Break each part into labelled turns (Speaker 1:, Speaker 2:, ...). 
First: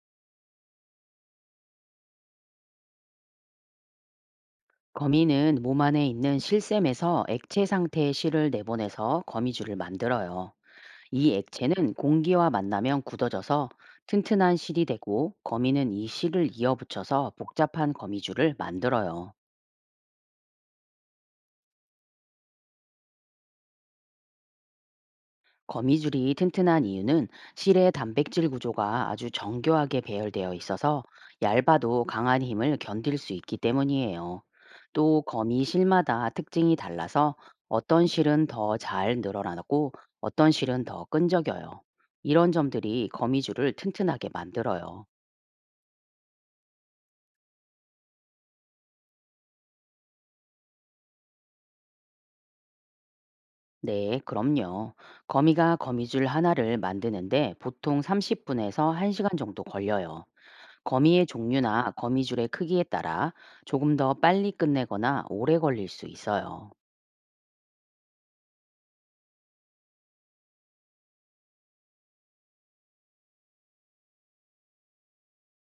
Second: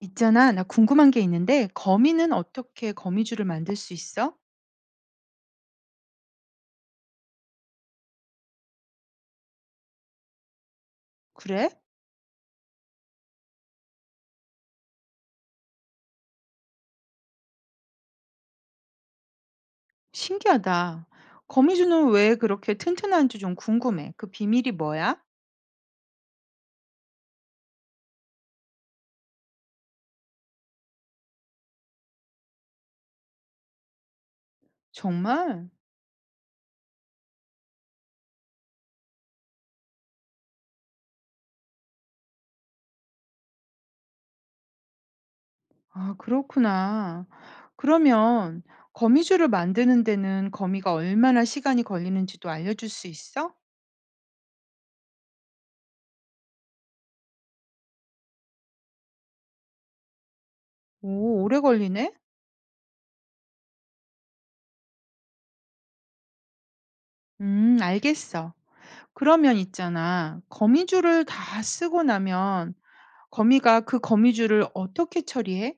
Speaker 1: 있잖아, 나 궁금한 게 있는데, 거미는 어떻게 거미줄을 만들 수 있어?
Speaker 2: 거미는 몸 안에 있는 실샘에서 액체 상태의 실을 내보내서 거미줄을 만들어요. 이
Speaker 1: 그래?
Speaker 2: 액체는 공기와 만나면 굳어져서 튼튼한 실이 되고, 거미는 이 실을 이어붙여서 복잡한 거미줄을 만들어요.
Speaker 1: 신기하다. 거미줄은 왜 그렇게 튼튼한지 좀 궁금해. 그 비밀이 뭐야?
Speaker 2: 거미줄이 튼튼한 이유는 실의 단백질 구조가 아주 정교하게 배열되어 있어서 얇아도 강한 힘을 견딜 수 있기 때문이에요. 또 거미
Speaker 1: 정말?
Speaker 2: 실마다 특징이 달라서 어떤 실은 더 잘 늘어나고, 어떤 실은 더 끈적여요. 이런 점들이 거미줄을 튼튼하게 만들어요.
Speaker 1: 아, 그렇구나. 그러면 거미줄을 만드는 데는 거미가 얼마나 시간이 걸리는지도 알려줄 수 있어?
Speaker 2: 네, 그럼요. 거미가 거미줄 하나를 만드는데 보통 30분에서 1시간 정도 걸려요. 거미의
Speaker 1: 오, 오래
Speaker 2: 종류나
Speaker 1: 걸리네?
Speaker 2: 거미줄의 크기에 따라 조금 더 빨리 끝내거나 오래 걸릴 수 있어요.
Speaker 1: 알겠어. 그러면 있잖아, 거미줄을 다 쓰고 나면 거미가 그 거미줄을 어떻게 처리해?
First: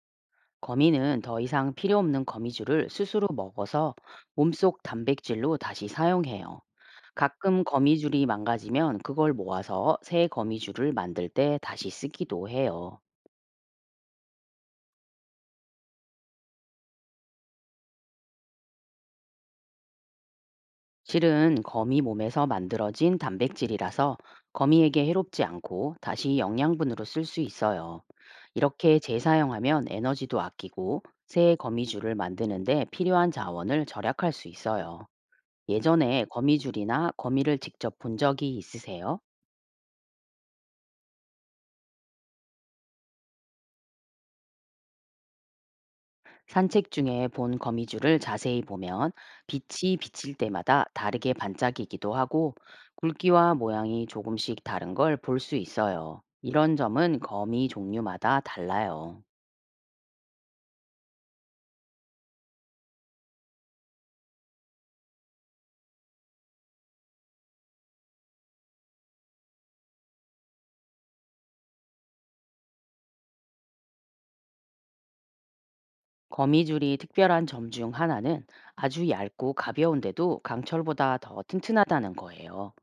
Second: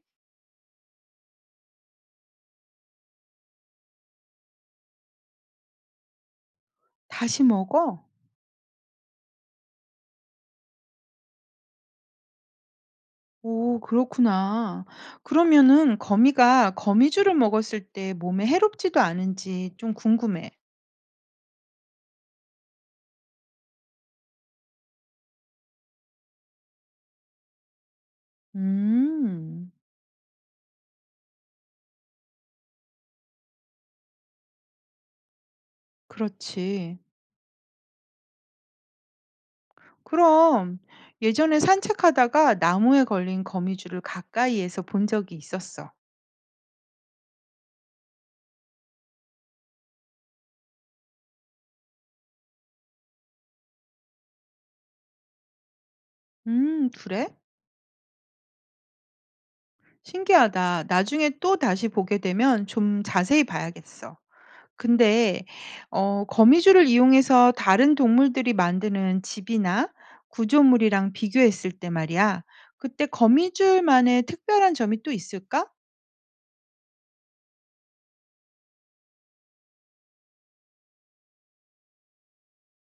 Speaker 2: 거미는 더 이상 필요 없는 거미줄을 스스로 먹어서 몸속 단백질로 다시 사용해요.
Speaker 1: 다시
Speaker 2: 가끔
Speaker 1: 먹어?
Speaker 2: 거미줄이 망가지면 그걸 모아서 새 거미줄을 만들 때 다시 쓰기도 해요.
Speaker 1: 오, 그렇구나. 그러면은 거미가 거미줄을 먹었을 때 몸에 해롭지도 않은지 좀 궁금해.
Speaker 2: 실은 거미 몸에서 만들어진 단백질이라서 거미에게 해롭지 않고, 다시 영양분으로 쓸 수 있어요. 이렇게
Speaker 1: 음,
Speaker 2: 재사용하면 에너지도 아끼고, 새 거미줄을 만드는데 필요한 자원을 절약할 수 있어요. 예전에
Speaker 1: 그렇지.
Speaker 2: 거미줄이나 거미를 직접 본 적이 있으세요?
Speaker 1: 그럼 예전에 산책하다가 나무에 걸린 거미줄을 가까이에서 본 적이 있었어.
Speaker 2: 산책 중에 본 거미줄을 자세히 보면 빛이 비칠 때마다 다르게 반짝이기도 하고, 굵기와 모양이 조금씩 다른 걸 볼 수 있어요. 이런 점은
Speaker 1: 그래?
Speaker 2: 거미 종류마다 달라요.
Speaker 1: 신기하다. 나중에 또 다시 보게 되면 좀 자세히 봐야겠어. 근데 거미줄을 이용해서 다른 동물들이 만드는 집이나 구조물이랑 비교했을 때 말이야. 그때 거미줄만의 특별한 점이 또 있을까?
Speaker 2: 거미줄이 특별한 점 중 하나는 아주 얇고 가벼운데도 강철보다 더 튼튼하다는 거예요.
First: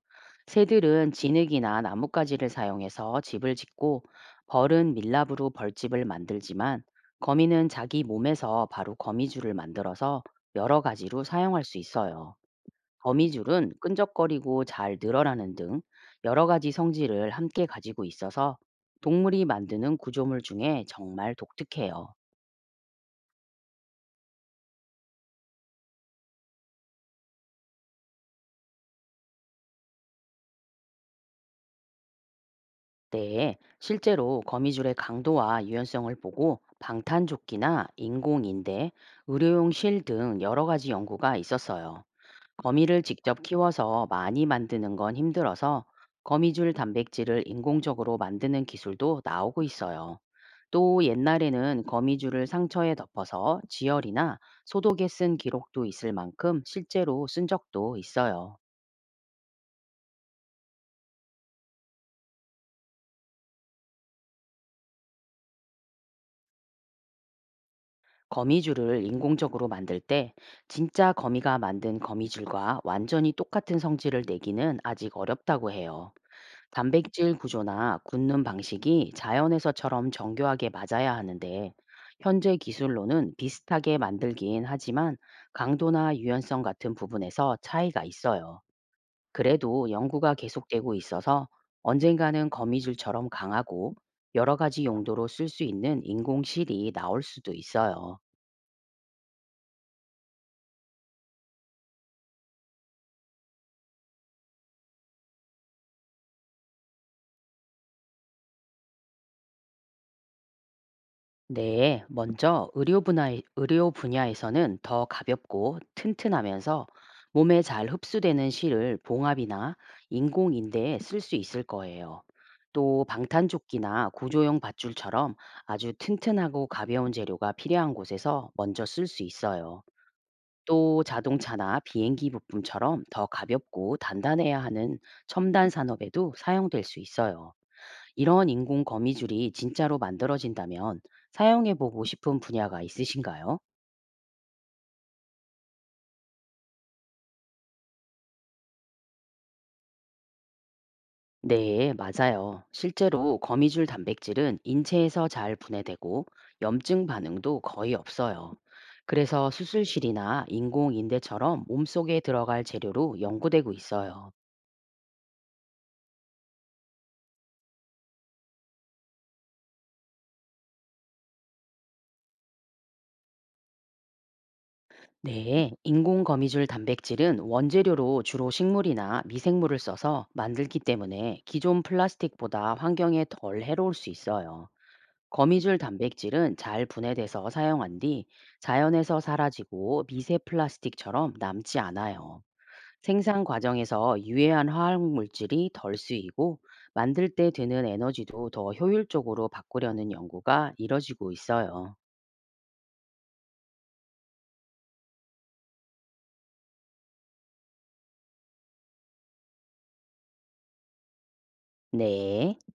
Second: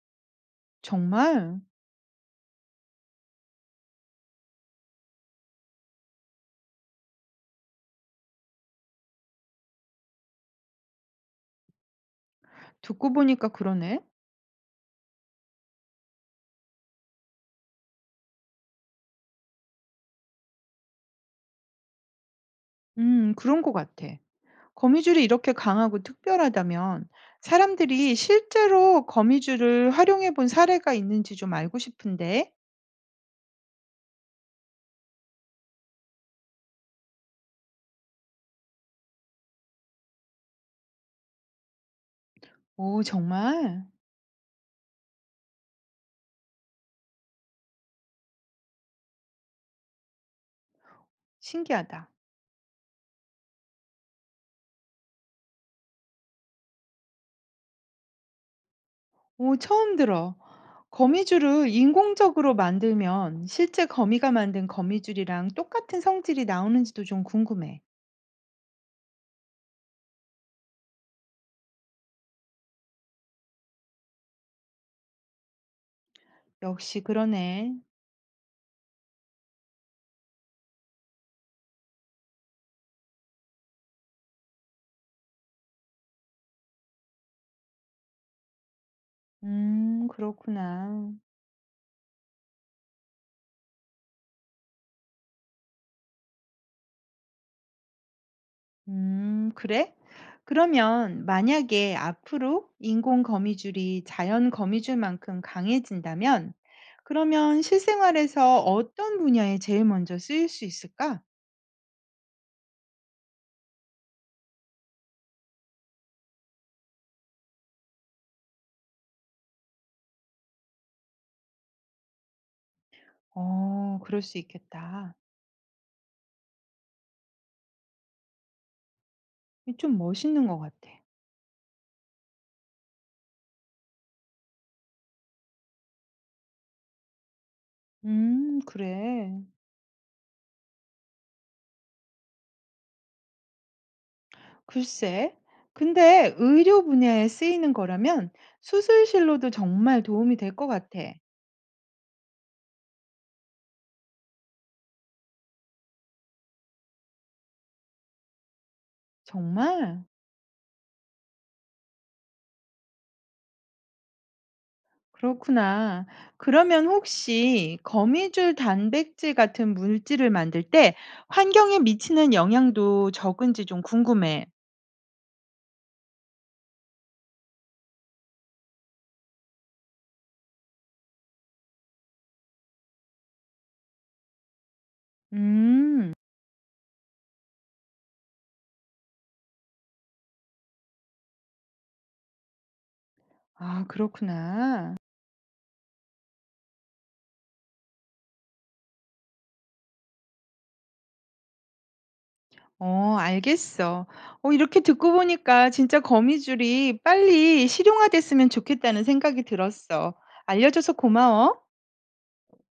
Speaker 2: 새들은
Speaker 1: 정말
Speaker 2: 진흙이나 나뭇가지를 사용해서 집을 짓고, 벌은 밀랍으로 벌집을 만들지만, 거미는 자기 몸에서 바로 거미줄을 만들어서 여러 가지로 사용할 수 있어요.
Speaker 1: 듣고 보니까
Speaker 2: 거미줄은
Speaker 1: 그러네.
Speaker 2: 끈적거리고 잘 늘어나는 등 여러 가지 성질을 함께 가지고 있어서 동물이 만드는 구조물 중에 정말 독특해요.
Speaker 1: 그런 것 같아. 거미줄이 이렇게 강하고 특별하다면 사람들이 실제로 거미줄을 활용해 본 사례가 있는지 좀 알고 싶은데.
Speaker 2: 네, 실제로 거미줄의 강도와 유연성을 보고 방탄조끼나 인공인대, 의료용 실 등 여러 가지 연구가 있었어요. 거미를
Speaker 1: 오,
Speaker 2: 직접
Speaker 1: 정말
Speaker 2: 키워서 많이 만드는 건 힘들어서 거미줄 단백질을 인공적으로 만드는 기술도 나오고 있어요. 또 옛날에는
Speaker 1: 신기하다.
Speaker 2: 거미줄을 상처에 덮어서 지혈이나 소독에 쓴 기록도 있을 만큼 실제로 쓴 적도 있어요.
Speaker 1: 오, 처음 들어. 거미줄을 인공적으로 만들면 실제 거미가 만든 거미줄이랑 똑같은 성질이 나오는지도 좀 궁금해.
Speaker 2: 거미줄을 인공적으로 만들 때 진짜 거미가 만든 거미줄과 완전히 똑같은 성질을 내기는 아직 어렵다고 해요.
Speaker 1: 역시
Speaker 2: 단백질
Speaker 1: 그러네.
Speaker 2: 구조나 굳는 방식이 자연에서처럼 정교하게 맞아야 하는데, 현재 기술로는 비슷하게 만들긴 하지만 강도나 유연성 같은 부분에서 차이가 있어요. 그래도 연구가 계속되고
Speaker 1: 그렇구나.
Speaker 2: 있어서 언젠가는 거미줄처럼 강하고 여러 가지 용도로 쓸 수 있는 인공실이 나올 수도 있어요.
Speaker 1: 그래? 그러면 만약에 앞으로 인공 거미줄이 자연 거미줄만큼 강해진다면, 그러면 실생활에서 어떤 분야에 제일 먼저 쓰일 수 있을까?
Speaker 2: 네, 먼저 의료 분야, 의료 분야에서는 더 가볍고 튼튼하면서 몸에 잘 흡수되는 실을 봉합이나 인공인대에 쓸 수 있을 거예요. 또
Speaker 1: 어,
Speaker 2: 방탄조끼나
Speaker 1: 그럴 수
Speaker 2: 구조용
Speaker 1: 있겠다.
Speaker 2: 밧줄처럼 아주 튼튼하고 가벼운 재료가 필요한 곳에서 먼저 쓸 수
Speaker 1: 이게
Speaker 2: 있어요.
Speaker 1: 좀 멋있는 것 같아.
Speaker 2: 또 자동차나 비행기 부품처럼 더 가볍고 단단해야 하는 첨단 산업에도 사용될 수 있어요. 이런 인공
Speaker 1: 그래.
Speaker 2: 거미줄이 진짜로 만들어진다면 사용해 보고 싶은 분야가 있으신가요?
Speaker 1: 글쎄. 근데 의료 분야에 쓰이는 거라면 수술실로도 정말 도움이 될 것 같아.
Speaker 2: 네, 맞아요. 실제로 거미줄 단백질은 인체에서 잘 분해되고 염증 반응도 거의 없어요. 그래서
Speaker 1: 정말?
Speaker 2: 수술실이나 인공 인대처럼 몸속에 들어갈 재료로 연구되고 있어요.
Speaker 1: 그렇구나. 그러면 혹시 거미줄 단백질 같은 물질을 만들 때 환경에 미치는 영향도 적은지 좀 궁금해.
Speaker 2: 네, 인공 거미줄 단백질은 원재료로 주로 식물이나 미생물을 써서 만들기 때문에 기존 플라스틱보다 환경에 덜 해로울 수 있어요. 거미줄
Speaker 1: 음.
Speaker 2: 단백질은 잘 분해돼서 사용한 뒤 자연에서 사라지고 미세 플라스틱처럼 남지 않아요. 생산
Speaker 1: 아,
Speaker 2: 과정에서 유해한
Speaker 1: 그렇구나.
Speaker 2: 화학 물질이 덜 쓰이고, 만들 때 드는 에너지도 더 효율적으로 바꾸려는 연구가 이뤄지고 있어요.
Speaker 1: 어, 알겠어. 어, 이렇게 듣고 보니까 진짜 거미줄이 빨리 실용화됐으면 좋겠다는 생각이 들었어. 알려줘서 고마워.
Speaker 2: 네.